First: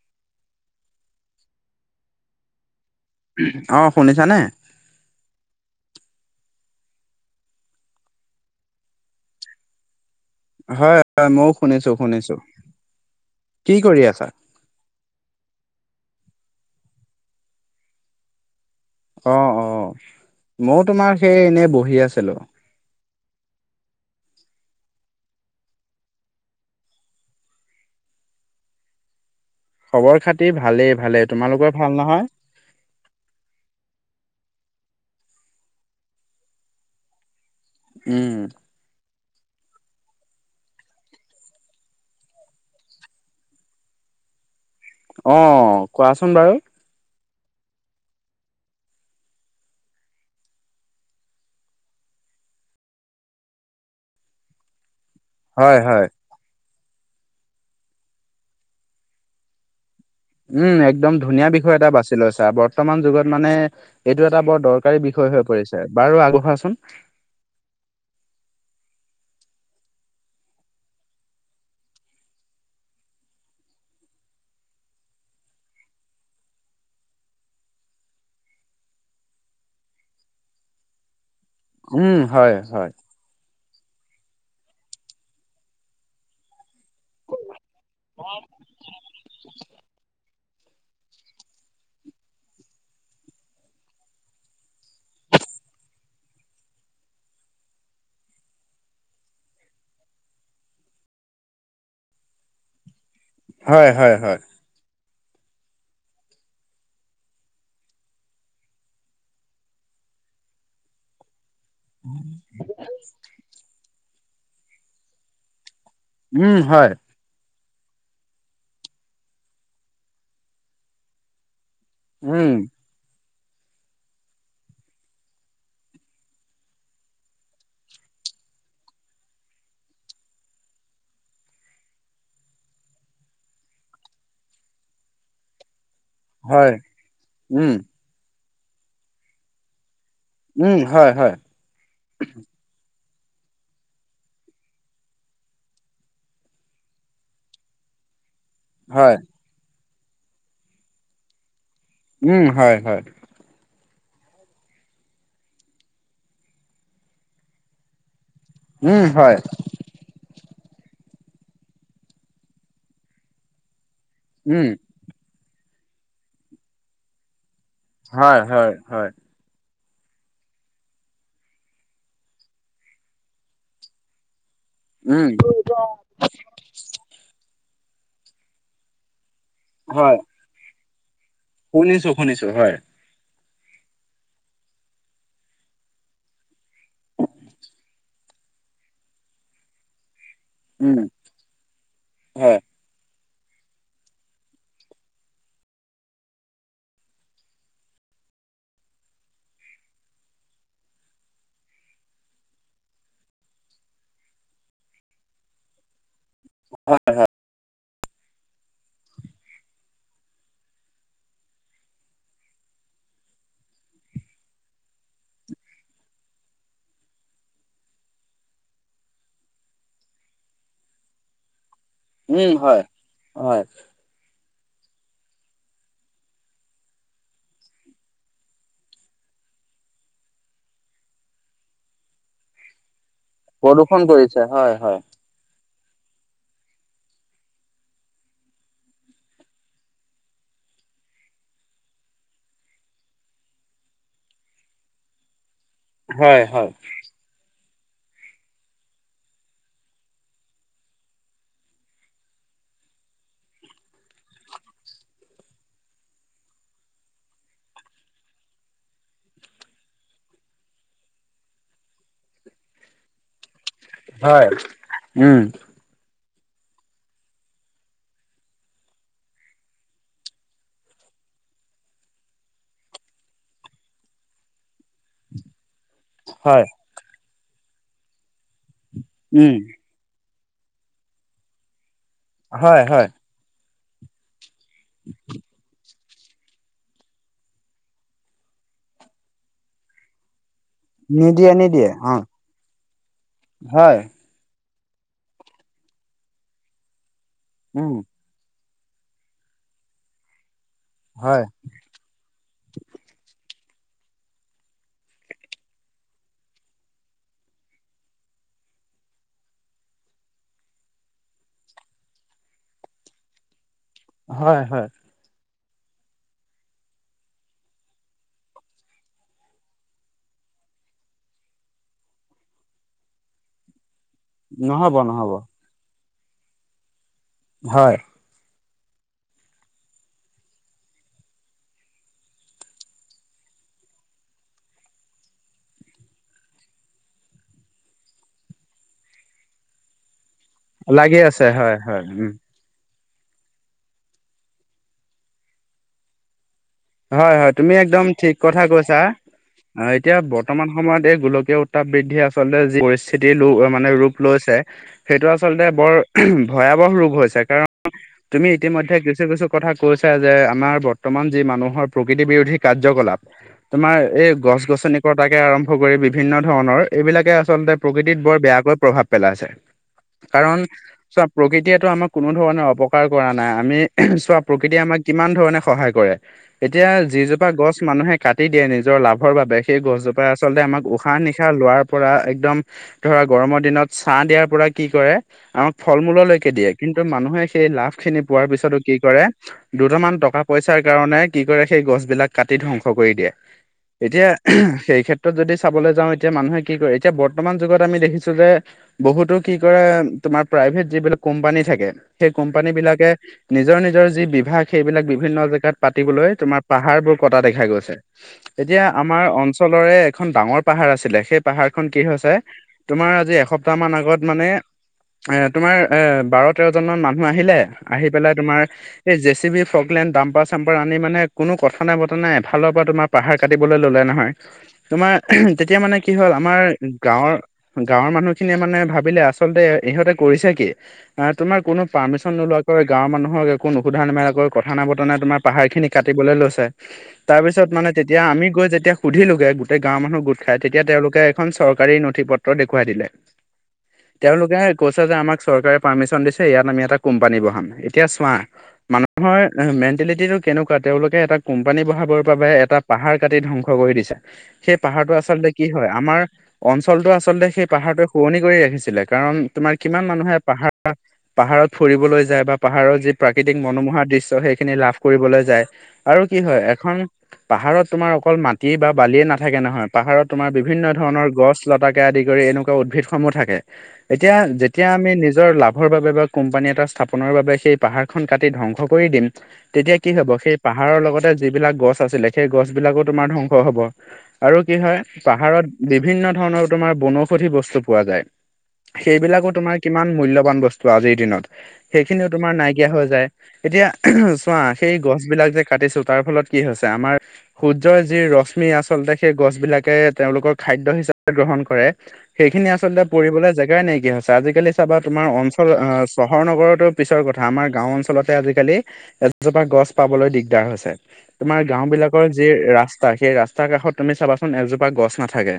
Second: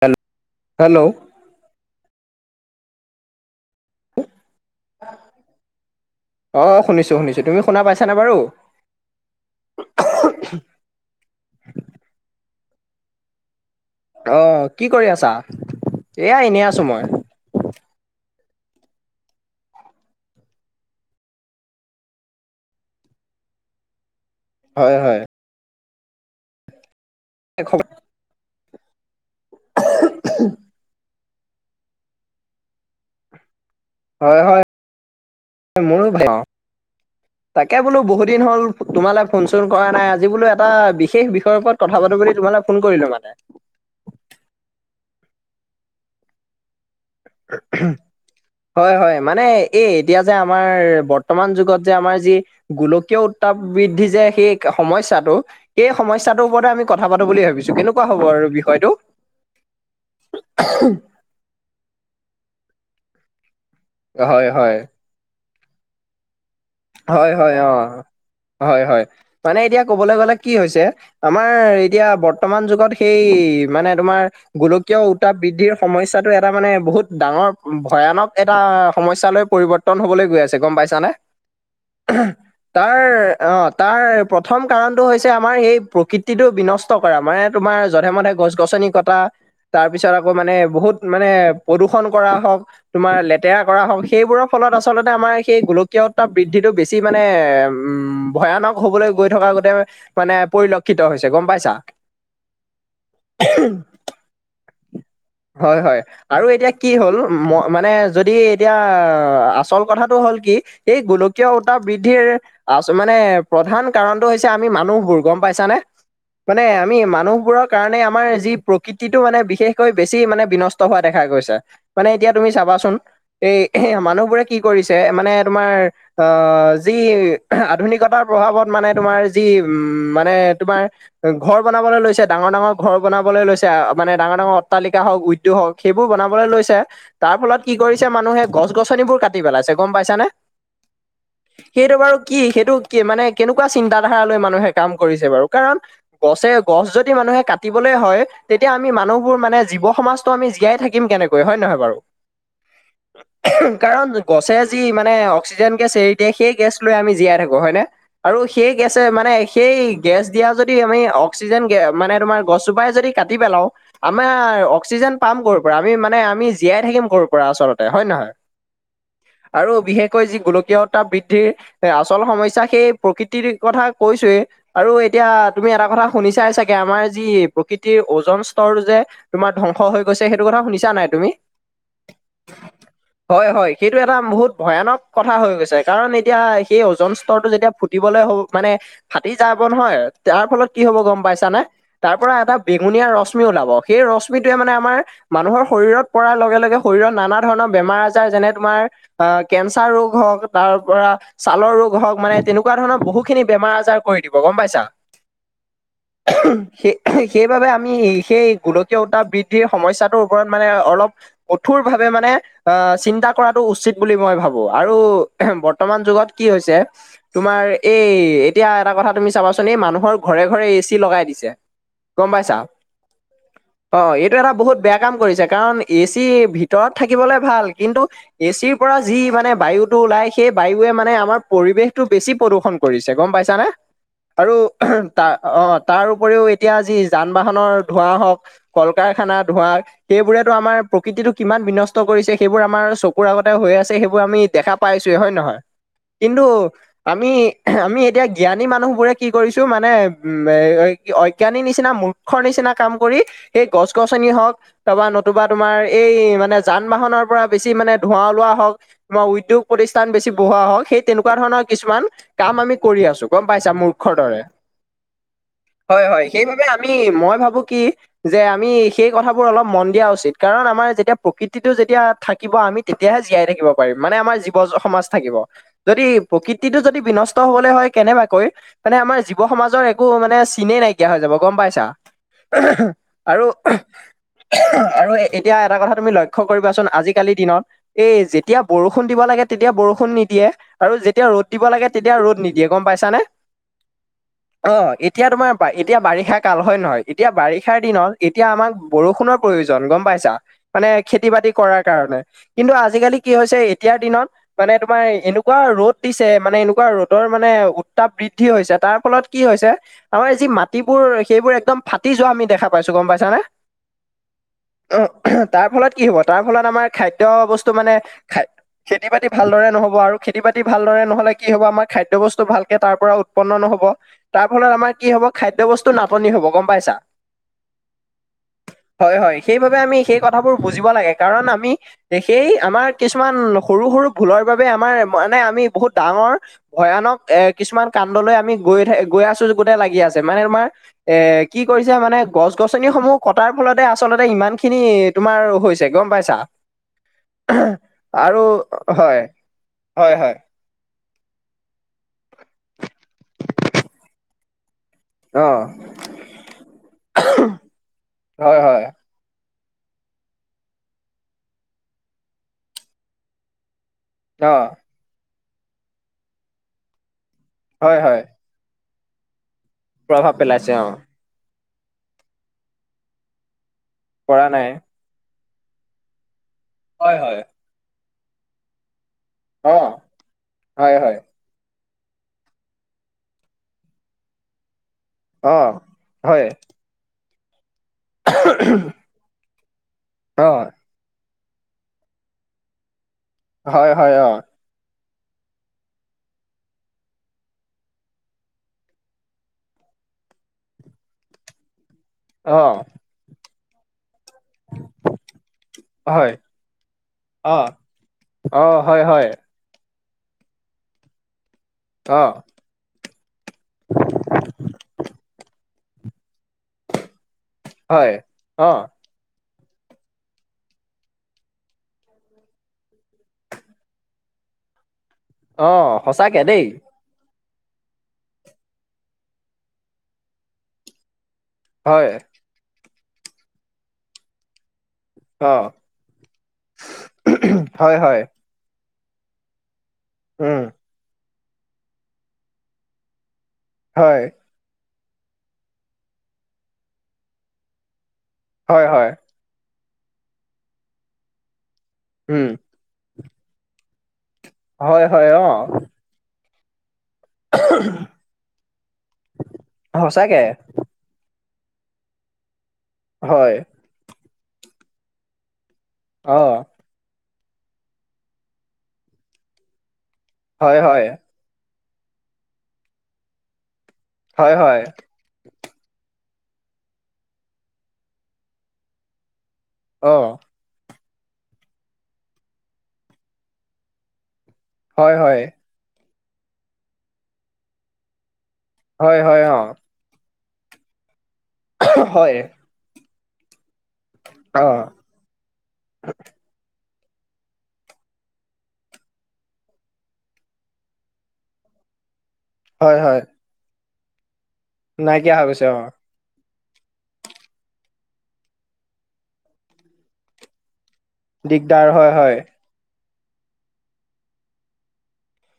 হেল hello, অ সোনিচানে। অ শুনিছো শুনিছো তুমি শুনা পাইছানে বাৰু হয় হয় মইও শুনিছো শুনিছো। কি কৰি আছা? অ কি কৰি আছা এয়া এনেই আছো মই। অ অ মইও তোমাৰ সেই এনেই বহি আছিলো। হয় হয়। [unintelligible] খবৰ খাতি ভালেই ভালেই তোমালোকৰ ভাল নহয়। হয় হয় মোৰো ভাল অ তাকে বোলো বহুত উম দিন হ'ল। তোমালে ফোন চোন কৰা নাই আজি বোলো এটা বিশেষ বিষয়ৰ ওপৰত কথা পাতো বুলি তোমালে ফোন কৰিলো মানে। অ কোৱাচোন বাৰু [unintelligible] হয় হয় মানে এই এতিয়া যে আমাৰ বৰ্তমান যুগত যে আমাৰ যি, গোলকীয় উত্তাপ বৃদ্ধি যে সেই সমস্যাটো। হয় এই হয়। সমস্যাটোৰ ওপৰতে আমি কথা পাতো বুলি ভাবিছো কেনেকুৱা হ'ব আৰু বিষয়টো। উম একদম ধুনীয়া বিষয় এটা বাছি লৈ ছা বৰ্তমান যুগত মানে এইটো এটা হয় বৰ হয় দৰকাৰী বিষ হৈ পৰিছে বাৰু আগঢ়াচোন। হয় হয় অ হয় হয় মানে এতিয়া ক'বলৈ গ'লে কি হৈছে। আমাৰ এতিয়া বৰ্তমান যুগত সেই মানে তোমাৰ। গোলকীয় উত বৃদ্ধিৰ সমস্যাটো এটা মানে বহুত ডাঙৰ ভয়ানক এটা সমস্যলৈ পৰিবৰ্তন। টন হ'বলৈ গৈ আছে গম পাইছানে। উম হয় হয়। তাৰ অ তাৰ প্ৰথম কাৰণটো হৈছে আমাৰ সেই প্ৰকৃতিটো বিনষ্ট, কষ্ট কৰা মানে তোমাৰ জধে মধে গছ গছনি কটা তাৰ পিছত আকৌ মানে বহুত মানে প্ৰদূষণ কৰা হওক। তোমাৰ লেতেৰা কৰা হওক সেইবোৰৰ ফলত আচলতে আমাৰ সেই গোলকীয় উত্তাপ, বৃদ্ধিটো বেছি মানে উম ভয়ানক হ'বলৈ গৈ থকা গোতে, মানে পৰিলক্ষিত হৈছে গম পাইছা। হয় হয় হয়। হয় হয়। আৰু এতিয়া কি হ'ল ম মানে যদি এতিয়া আচল কথাটো হ'ল কি। এই গুল কীয় উত্তাপ বৃদ্ধিৰ মানে প্ৰধান কাৰণতটো হৈছে আমি মানুহবোৰ গম পাইছানে। উম মানে হয়। আমি মানুহ বোৰক, কাৰণে আমাৰ যি প্ৰকৃতিটো মানে বিশেষকৈ বেছি মানে বিনষ্ট হোৱা দেখা গৈছে। মানে এতিয়া উম তুমি চাবাচোন এই এ মানুহবোৰে কি কৰিছে মানে তোমাৰ। অ যি আধুনিকতাৰ প্ৰভাৱত মানে তোমাৰ যি উম মানে তোমাৰ। ঘৰ বনাবলৈ লৈছে ডাঙৰ ডাঙৰ ঘৰ বনাবলৈ লৈছে মানে ডাঙৰ ডাঙৰ অট্টালিকা হওক উদ্যোগ হওক। সেইবোৰ বনাবলৈ হয়। লৈছে তাৰ ফলত উম কি কৰিছে মানুহে গছ গছনিবোৰ কাটি পেলাইছে গম পাইছানে। উম হয় হয়। সেইটো বাৰু কি সেইটো কি মানে কেনেকুৱা চিন্ত ধাৰা লৈ মানুহে কাম কৰিছে বাৰু কাৰণ, গছে গছ যদি মানুহে কাটিবলে হয়। তেতিয়া আমি হয়। মানুহবোৰ মানে জীৱ সমাজতটো আমি জীয়াই থাকম কেনেকৈ হয় নহয় বাৰু উম হয় হয়। কাৰণ গছে যি মানে। অক্সিজেন গেছ এৰি দিয়ে সেই গেছ লৈ আমি জীয়াই থাকোঁ হয়নে আৰু সেই গেছে উম মানে হয়। সেই, গেছ দিয়া যদি আমি অক্সিজেন মানে তোমাৰ গছজোপাই যদি কাটি পেলাও। আমাৰ উম অক্সিজেন পাম কৰ পৰা আমি মানে আমি জীয়াই থাকিম কৰ পৰা আচলতে, হয় নে নহয় হয় হয়। আৰু বিশেষ, কৈ যি গোলকীয়তা বৃদ্ধিৰ এ আচল সমস্যা সেই প্ৰকৃতিৰ কথা কৈছোয়েই, আৰু এতিয়া উম। তুমি এটা কথা। শুনি চাই চাগে আমাৰ যি প্ৰকৃতিৰ ওজন স্তৰ যে তোমাৰ ধ্বংস হৈ হয় গৈছে সেই, টো কথা শুনিছা নাই তুমি। শুনিছো শুনিছো হয়। হয় হয় সেইটো এটা বহুত ভয়ানক। কথা হৈ গৈছে কাৰণ এতিয়া সেই ওজন স্তৰটো যেতিয়া ফুটিবলৈ হ মানে, ফাটি যাব নহয় তাৰ ফলত কি হ'ব উম গম পাইছানে তাৰ পৰা এটা হয় বেঙুনীয়া ৰশ্মি ওলাব। সেই ৰশ্মিটোৱে মানে আমাৰ। মানুহৰ শৰীৰত পৰাৰ লগে লগে শৰীৰত নানা ধৰণৰ বেমাৰ আজাৰ যেনে তোমাৰ কেন্স চাৰ হওক তাৰ পৰা, ছালৰ ৰোগ হওক মানে তেনেকুৱা ধৰণৰ বহু খিনি বেমাৰ আজাৰ কৰি দিব গম পাইছা। অ'ম সে সেই, সেইবাবে আমি সেই গোলকীয় উত্তাপ বৃদ্ধিৰ সমস্যাটোৰ ওপৰত মানে অলপ, কঠোৰ ভাৱে মানে আহ চিন্তা কৰাটো উচিত বুলি মই ভাবো। আৰু বৰ্তমান যুগত কি হৈছে, তোমাৰ এই এতিয়া এটা কথা তুমি চাবাচোন এই মানুহৰ ঘৰে ঘৰে এ চি লগাই দিছে। গম উম পাইছা। হয় হয় অ এইটো এটা বহুত বেয়া কাম কৰিছে কাৰণ এ চি ভিতৰত থাকিবলে ভাল কিন্তু, এ চিৰ পৰা যি বা মানে বায়ুটো ওলাই সেই বায়ুে মানে আমাৰ পৰিৱেশতটো বেছি প্ৰদূষণ কৰিছে গম পাইছে নে। জানে প্ৰদূষণ কৰিছে আৰু হয় হয়। তাৰ অ তাৰ উপৰিও এতিয়া যি যান বাহনৰ ধোঁৱা হওক কল কাৰখানা ধোঁৱা, সেইবোৰেতো আমাৰ প্ৰকৃতিটো কিমান বিনষ্ট কৰিছে সেইবোৰ আমাৰ চকুৰ আগতে হৈ আছে সেইবোৰ, আমি দেখা পাইছোয়ে হয় নহয় হয় কিন্তু, হয় আমি আমি এতিয়া জ্ঞানী মানুহবোৰে কি কৰিছো মানে উম অজ্ঞানীৰ নিচিনা মূ মূৰ্খৰ নিচিনা কাম কৰি সেই গছ গছনিয়ে হওক, তাৰপা নতুবা তোমাৰ এই মানে যান বাহনৰ পৰা বেছি মানে ধোঁৱা ওলোৱা হওক, বা উদ্যোগ প্ৰতিষ্ঠান বেছি বঢ়োৱা হওক সেই তেনেকুৱা ধৰণৰ কিছুমান কাম আমি কৰি আছো। গম পাইছা মূৰ্খৰ দৰে হয় উম, হয় হয় সেইবাবে আমি মই ভাবো কি। যে আমি সেই কথাবোৰ অলপ মন দিয়া উচিত কাৰণ আমাৰ যেতিয়া প্ৰকৃতিটো যেতিয়া থাকিব আমি। তেতিয়াহে জীয়াই থাকিব পাৰিম মানে আমাৰ জীৱ সমাজ থাকিব যদি হয় প্ৰকৃতিত য যদি বিনষ্ট হবলৈ হয় কেনেবাকৈ মানে আমাৰ জীৱ উম, সমাজৰ এক, একো মানে চিনে নাইকিয়া হৈ যাব গম পাইছা আ হয় হম হয়। আৰু আৰু এতিয়া এটা কথা তুমি লক্ষ্য কৰিবাচোন আজিকালিৰ দিনত সেই যে, যেতিয়া বৰষুণ দিব লাগে তেতিয়া বৰষুণ নিদিয়ে। আৰু যেতিয়া ৰ'দ নিদিয়ে দিব লাগে নিদিয়ে অ তেতিয়া ৰ'দ নিদিয়ে গম পাইছানে। হয়। অ' এতিয়া তোমাৰ পা- এতিয়া বাৰিষাকাল হয় নহয়? এতিয়া বাৰিষাৰ উম। দিনত এতিয়া আমাক বৰষুণৰ প্ৰয়োজন, গম পাইছা? মানে হয় খেতি-বাতি কৰাৰ কাৰণে। কিন্তু আজিকালি কি হৈছে, এতিয়াৰ দিনত মানে তোমাৰ এনেকুৱা ৰ'দ দিছে, মানে এনেকুৱা ৰ'দৰ মানে উত্তাপ বৃদ্ধি হৈছে, তাৰ ফলত কি হৈছে, আমাৰ যি মাটিবোৰ সেইবোৰ একদম ফাটি যোৱা আমি দেখা পাইছোঁ, গম পাইছানে? হয় - হয়। অ তাৰ ফলত কি হ'ব? তাৰ ফলত আমাৰ খাদ্য-বস্তু মানে খেতি-বাতি ভালদৰে নহব আৰু খেতি-বাতি ভালদৰে নহলে কি হব আমাৰ, খাদ্য-বস্তু ভালকে তাৰ পৰা উৎপন্ন নহব। তাৰ ফলত নহ'ব আমাৰ কি হব, নহ'ব। খাদ্য-বস্তু নাটনি হব, গম পাইছা? হয়। হয় - হয়, সেইবাবে আমি সেই কথাবোৰ বুজিব লাগে। কাৰণ আমি- সেই আমাৰ কিছুমান সৰু - সৰু ভুলৰ বাবে আমাৰ মানে আমি বহুত ডাঙৰ ভয়ানক এ- কিছুমান কাণ্ডলৈ আমি গৈ থা- গৈ আছোঁ কতে লাগি আছে, মানে তোমাৰ লাগি এ- আছে কি হয় কৰিছে হয় মানে, উম। গছ গছনিসমূহ কটাৰ ফলতে আচলতে ইমানখিনি তোমাৰ হৈছে, গম পাইছা? হয় - হয়, তুমি একদম ঠিক আৰু কথা কৈছা। হয় হয় এতিয়া হয় বৰ্তমান সময়ত এই গোলকীয় উত্তাপ বৃদ্ধিয়ে আচলতে যি পৰিস্থিতি ল- মানে ৰূপ লৈছে সেইটো অ আচলতে বৰ ভয়াৱহ ৰূপ হৈছে। কাৰণ তুমি হয় হয় ইতিমধ্যে কিছু - কিছু কথা কৈছা যে, আমাৰ বৰ্তমান যি মানুহৰ প্ৰকৃতি-বিৰোধী কাৰ্যকলাপ তোমাৰ এই অ গছ-গছনি কটাকে আৰম্ভ কৰি বিভিন্ন ধৰণৰ এইবিলাকে আচলতে হয় প্ৰকৃতিত হয় বৰ বেয়াকৈ প্ৰভাৱ পেলাইছে। প্ৰভাৱ কাৰণ পেলাইছে অ প্ৰকৃতিয়েতো আমাক কোনোধৰণে অপকাৰ কৰা নাই। আমি- চোৱা পৰা নাই প্ৰকৃতিয়ে আমাক কিমান ধৰণে সহায় কৰে। এতিয়া হয় হয় যিজোপা গছ মানুহে কাটি দিয়ে নিজৰ লাভ ৰ বাবে, অ সেই গছজোপাই আচলতে আমাক হয় হয় উশাহ-নি শাহ লোৱাৰ পৰা একদম ধৰা, গৰমৰ দিনত ছাঁ দিয়াৰ পৰা কি কৰে অ আমাক হয় ফল-মূললৈকে দিয়ে, কিন্তু মানুহে সেই লাভখিনি পোৱাৰ পিছতো কি কৰে, দুটামান অ টকা-পইচাৰ কাৰণে কি কৰে, সেই গছবিলাক কাটি ধ্বংস কৰি দিয়ে। হয় হয় এতিয়া, অ সেই ক্ষে ত্ৰত যদি চাবলৈ যাওঁ, এতিয়া মানুহে কি কৰে, এতিয়া বৰ্তমান যুগত আমি দেখিছোঁ যে বহুতো কি কৰে, তোমাৰ প্ৰাইভেট যিবিলাক কোম্পানী থাকে সেই অ কোম্পানীবিলাকে নিজৰ - নিজৰ যি বিভাগ, সেইবিলাক বিভিন্ন জা তিবলৈ হয় তোমাৰ পাহাৰবোৰ কটা অ দেখা গৈছে। অ এতিয়া হয় হয় আমাৰ অঞ্চ লৰে এখন ডাঙৰ পাহাৰ আছিলে। সেই পাহাৰখন কি অ হৈছে তোমাৰ আজি এসপ্তাহমান আগত মানে এ তোমাৰ এ- বাৰ-তেৰজনমান মানুহ আহিলে আহি হয় পেলাই তোমাৰ অ এই জে চি বি ফকলেণ্ড দামপা দাম্পাৰ আনি মানে কোনো কথা নাই, বতৰা নাই, এফালৰ পৰা তোমাৰ পাহাৰ কাটিবলৈ ললে নহয়। তোমাৰ- অ তেতিয়া মানে কি হ'ল, সঁচাকে আমাৰ দেই গাঁৱৰ- গাঁৱৰ মানুহখিনিয়ে মানে ভাবিলে আচলতে ইহঁতে কৰিছে কি? আ- তোমাৰ কোনো হয় পাৰ্মিচন নোলোৱাকৈ, গাঁৱৰ মানুহক একো নোসোধা-নেমেলাকৈ, কথা নাই-বতৰা নাই তোমাৰ অ পাহাৰখিনি কাটিবলৈ লৈছে। তাৰপিছত মানে হয় হয় তেতিয়া আমি গৈ যেতিয়া সুধিলোগে গোটেই গাঁৱৰ মানুহ গোট খাই, উম তেতিয়া তেওঁলোকে এখন চৰকাৰী নথি পত্ৰ দেখুৱাই দিলে। হয় তেওঁলোকে কৈছে যে, আমাক চৰকাৰে পাৰ্মিচন দিছে। ইয়াত আমি এটা কোম্পানী বহাম। এতিয়া চোৱা, হয় হয় মানুহৰ মেণ্টেলিটিটো কেনেকুৱা। তেওঁলোকে এটা কোম্পানী বহাবৰ বাবে উম এটা পাহাৰ কাটি ধ্বংস কৰি দিছে। সেই হয় পাহাৰটো হয় অ আচলতে কি হয়, আমাৰ অঞ্চলটো আ চলতে সেই পাহাৰটো শুৱনি কৰি ৰাখিছিলে। কাৰণ তোমাৰ কিমান মানুহে সঁচাকে পাহাৰ পাহাৰত ফুৰিবলৈ যায় বা পাহাৰৰ যি হয় প্ৰাকৃতিক মনোমোহা দৃশ্য, সেইখিনি লাভ কৰিবলৈ যায়। আৰু কি অ হয়, এখন পাহাৰত তোমাৰ অকল মাটি বা বালিয়ে নাথাকে নহয় পাহাৰত তোমাৰ হয় হয় বিভিন্নধৰণৰ গছ-লতাকে আদি কৰি এনেকুৱা উদ্ভিদসমূহ থাকে। এতিয়া হয় হয় যেতিয়া আমি নিজৰ লাভৰ বাবে বা কোম্পানী এটা স্থাপনৰ বাবে সেই পাহাৰ খন কাটি ধ্বংস কৰি দিম। তেতিয়া কি অ হব সে- পাহাৰৰ লগতে যিবিলাক গছ আছিলে সেই গছ বিলাকো তোমাৰ ধ্বংস হব। আৰু কি হয় পাহাৰত বিভিন্ন ধৰণৰ তোমাৰ বনৌষধি বস্তু পোৱা যায়। হয় হয় সেইবিলাকো অ তোমাৰ কিমান মূল্যবান বস্তু আজিৰ দিনত সেইখিনিও হয় তোমাৰ নাইকিয়া হৈ যায়। এতিয়া চোৱা অ সেই গছ বিলাক যে কাটিছো তাৰ ফলত কি হৈছে আমাৰ সূৰ্যৰ যি ৰশ্মি আচলতে সেই গছ বিলাকে তেওঁলোকৰ খাদ্য হিচাপে গ্ৰহণ কৰে। সেইখিনি হয় আচলতে হয় পঢ়িবলৈ জেগাই নাইকিয়া হৈছে আজিকালি চাবা তোমাৰ নাইকিয়া হৈ গৈছে অঞ্চল অ আহ চহৰ নগৰতো পিছৰ কথা আমাৰ গাওঁ অঞ্চলতে আজিকালি এজোপা গছ পাবলৈ দিগদাৰ হৈছে। তোমাৰ গাওঁ দিগদাৰ হয় বিলাকৰ হয় যি ৰা- স্তা সেই ৰাস্তাৰ কাষত তুমি চাবাচোন এজোপা গছ নাথাকে,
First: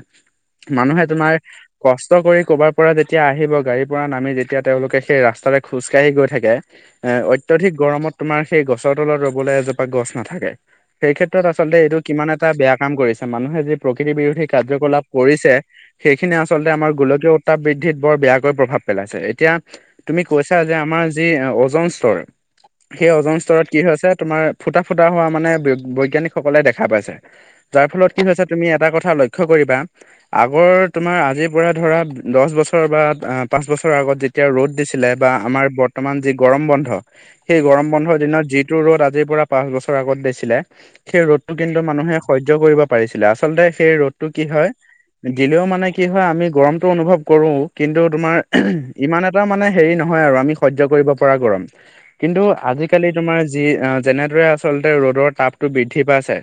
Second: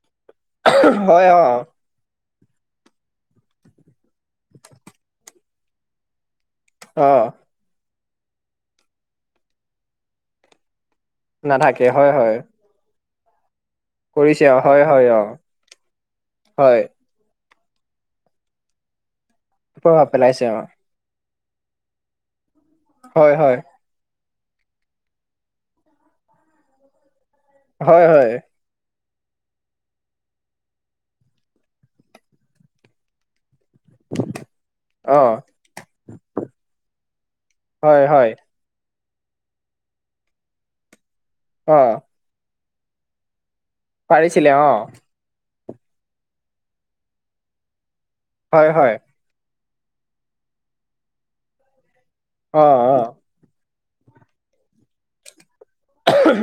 মানুহে হয় তোমাৰ অ কষ্ট কৰি কৰবাৰ পৰা যেতিয়া আহিব গাড়ীৰ পৰা নামি যেতিয়া তেওঁলোকে সেই ৰাস্তাতে খোজকাঢ়ি গৈ থাকে। এ অ অত্যধিক গৰমত তোমাৰ সেই গছৰ তলত ৰবলৈ এজোপা গছ নাথাকে। সেই ক্ষেত্ৰত আচলতে নাথাকে এইটো হয় কিমান হয় এটা বেয়া কাম কৰিছে। মানুহে যিব- প্ৰকৃতি কৰিছে বিৰোধী অ হয় হয় কাৰ্যকলাপ অ কৰিছে সেইখিনিয়ি আচলতে হয় আমাৰ গোলকীয় তা বৃদ্ধিত বৰ বেয়াকৈ প্ৰভাৱ পেলাইছে, এতিয়া প্ৰভাৱ তুমি পেলাইছে কৈছা অ যে আমাৰ যি অজন স্তৰ সেই হয় অজন স্ত- হয় কি হৈছে তোমাৰ ফুটা ফুটা হোৱা মানে বৈজ্ঞানিক সকলে দেখা পাইছে যাৰ হয় ফলত কি হয় হৈছে তুমি এটা কথা লক্ষ্য কৰিবা আগৰ তোমাৰ আজিৰ পৰা ধৰা দছ বছৰ বা পাঁচ বছৰ ধৰ যেতিয়া ৰ'দ দিছিলে অ বা আমাৰ বৰ্তমান যি গৰম বন্ধ সেই গৰম হয় বন্ধৰ হয় দিনত যিটো ৰ'দ আজিৰ পৰা পাঁচ বছৰ আগত দিছিলে সেই ৰ'দতটো অ কিন্তু মানুহে সহ্য কৰিব পাৰিছিলে আচ- চলতে সেই ৰ'দতটো কি পাৰিছিলে অ হয় দিলেও মানে কি হয় আমি গৰমতটো অনুভৱ কৰো। কিন্তু তোমাৰ হয় হয় ইমান এটা মানে হেৰি নহয় আৰু আমি সহ্য কৰিব পৰা গৰম। কিন্তু অ অ আজিকালি তোমাৰ যি যেনেদৰে আচলতে ৰ'দৰ তাপ টো বৃদ্ধি পাইছে,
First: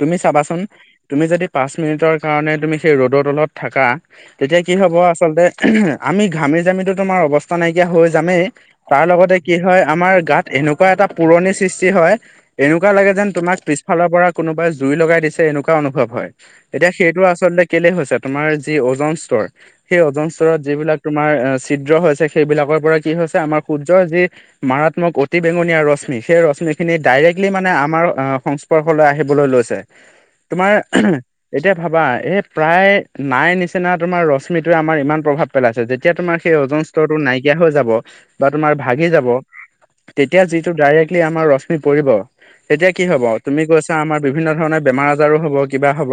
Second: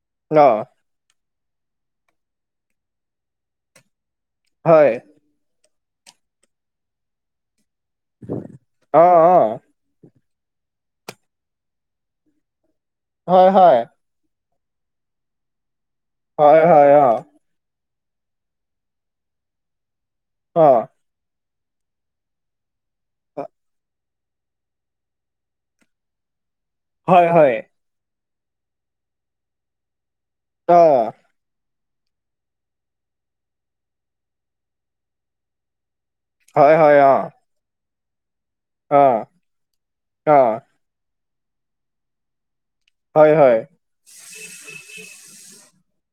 তুমি অ চাবাচোন - তুমি যদি পাঁচ মিনিটৰ কাৰণে তুমি সেই ৰ'দৰ তলত থাকা তেতিয়া কি হয় হ'ব আচলতে আমি ঘামি জামিতো তোমাৰ অৱস্থা নাইকিয়া হৈ যামেই অ তাৰ লগতে অ কি হয় আমাৰ গাত এনেকুৱা এটা পুৰণি সৃষ্টি হয় এনেকুৱা লাগে যেন হয় তোমাক হয় পিছফালৰ পৰা কোনোবাই জুই লগাই দিছে এনেকুৱা অনুভৱ হয় হয় এতিয়া অ সেইটো আচলতে কেলে হৈছে তোমাৰ যি অজন স্তৰ সেই অজন স্তৰত অ যিবিলাক তোমাৰ ছিদ্ৰ হৈছে সেইবিলাকৰ পৰা কি হৈছে আমাৰ সূৰ্যৰ যি মাৰাত্মক উ- অতি বেঙুনীয়া ৰশ্মি সেই ৰশ্মিখিনি হয় ডাইৰেক্টলি হয় মানে আমাৰ সং- স্পৰ্শ আহিবলৈ লৈছে। তোমাৰ অ এতিয়া ভাবা এই প্ৰায় নাই নিচিনা তোমাৰ ৰশ্মিটোৱে আমাৰ ইমান প্ৰভাৱ পেলাইছে যেতিয়া তোমাৰ সেই হয় অজন হয় অ স্তৰটো নাইকিয়া হৈ যাব বা তোমাৰ অ ভাগি যাব অ তেতিয়া যিটো ডাইৰেক্টলি আমাৰ ৰশ্মি পৰিব এতিয়া কি হব হয় হয় তুমি কৈছা আমাৰ বিভিন্ন ধৰণৰ বেমাৰ আজাৰো হব কিবা হব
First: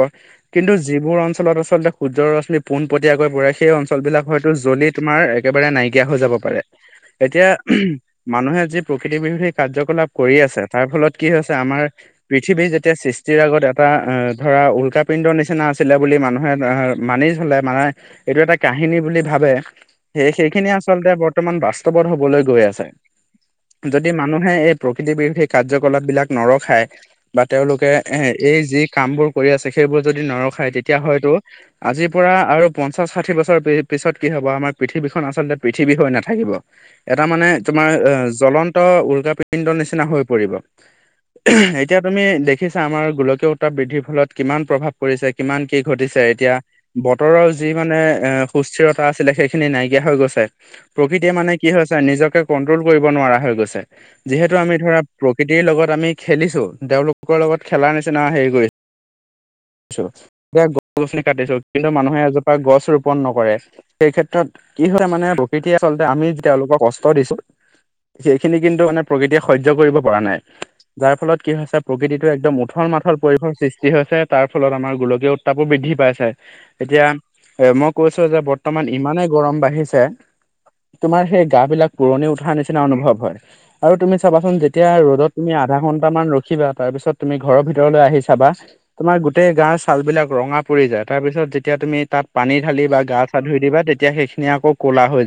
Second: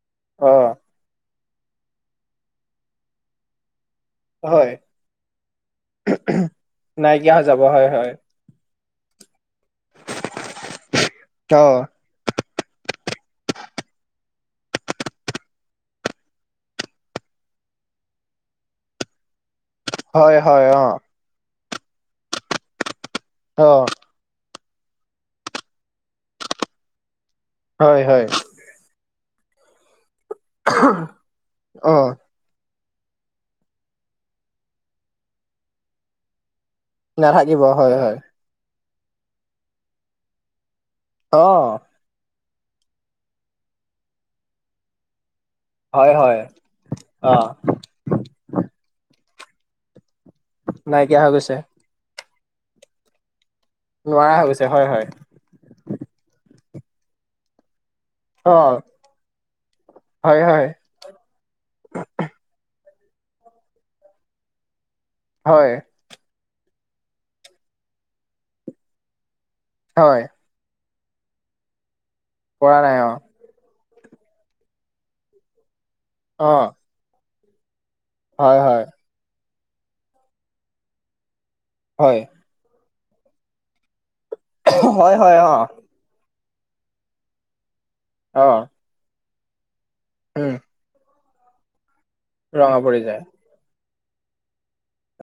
অ কিন্তু যি- যিবোৰ অঞ্চলত আচলতে সূৰ্যৰ ৰশ্মি পোনপটীয়াকৈ পৰে সেই অঞ্চ- তলবিলাক হয়তো হয় জ্বলি তোমাৰ একেবাৰে নাইকিয়া হৈ যাব পাৰে। নাইকিয়া হৈ এতিয়া যাব হয় হয়। মানুহে যি প্ৰকৃতি বিৰোধী কাৰ্যকলাপ কৰি আছে তাৰ ফলত কি হৈছে অ আমাৰ পৃথিৱীৰ যেতিয়া সৃষ্টিৰ আগত এটা ধৰা উল্কাাপিণ্ডৰ নিচিনা আছিলে বুলি মানুহে মানিজ হলে মানে এইটো এটা কাহিনী বুলি ভাবে সেই হয় হয় সেইখিনিয়ে অ আচলতে বৰ্তমান বাস্তৱত হবলৈ গৈ আছে। অ। যদি মানুহে এই প্ৰকৃতি বিৰোধী কাৰ্যকলাপ বিলাক নৰখায় বা তেওঁলোকে হয় এ হয় এই যি কামবোৰ পৰি আছে সেইবোৰ যদি নৰখায় তেতিয়া হয়তো অ আজিৰ পৰা আৰু পঞ্চাশ ষাঠি বছৰ পিছত কি হব আমাৰ পৃথিৱীখন আচলতে পৃথিৱী হৈ নাথাকিব। এটা মানে নাথাকিব তোমাৰ হয় হয় জ্বলন্ত উল্কা পিণ্ড নিচিনা হৈ পৰিব। অ। এতিয়া তুমি দেখিছা আমাৰ গোলকীয় উত্তাপ বৃদ্ধিৰ ফলত কিমান প্ৰভাৱ পৰিছে। কিমান কি হয় ঘটিছে হয় এতিয়া অ বতৰৰ যি মানে এ সুস্থিৰতা আছিলে সেইখিনি নাইকিয়া হৈ গৈছে। নাইকিয়া হৈ প্ৰকৃতিয়ে মানে গৈছে কি হৈছ নিজকে কণ্ট্ৰল কৰিব নোৱাৰা হৈ গৈছে। নোৱাৰা হৈ যিহেতু গৈছে আমি হয় ধৰা হয় প্ৰ প্ৰকৃতিৰ লগত আমি খেলিছো। তেওঁলোক কুকুৰৰ লগত খেলা নিচিনা হেৰি অ কৰি কৰি ছো। হয় এইয়া হয় গ গছনি কাটিছো, কিন্তু মানুহে এজোপা গছ ৰোপন নকৰে। সেই ক্ষেত্ৰত কি হয় মানে হয় প্ৰকৃতিয়ে আচলতে আমি তেওঁলোকক কষ্ট দিছো। সেইখিনি কিন্তু মানে প্ৰকৃতিয়ে সহ্য কৰিব পৰা হয় নাই। যাৰ ফলত কি হৈছে প্ৰকৃতিটো একদম পৰা উঠল নাই অ মাথল পৰিৱেশৰ সৃষ্টি হৈছে। তাৰ ফলত আমাৰ গোলকীয় উত্তাপো বৃদ্ধি পাই অ এতিয়া এ মই কৈছো যে হয় হয় বৰ্তমান ইমানেই গৰম বাঢ়িছে। তোমাৰ সেই গা বিলাক হয় পুৰণি উঠাৰ নিচিনা অনুভৱ হয়। আৰু তুমি চাবাচোন। যেতিয়া হয় ৰ'দত হয় তুমি অ আধা ঘণ্টামান ৰখিবা তাৰ পিছত তুমি ঘৰৰ ভিতৰলৈ আহিছ অ চাবা তোমাৰ গোটেই গাৰ ছাল বিলাক উম ৰঙা পৰি যায়। তাৰপিছত যেতিয়া তুমি তাত পানী ৰঙা ঢালি পৰি বা যায় গা-চা ধুই দিবা তেতিয়া সেইখিনি আকৌ ক'লা হৈ যায়।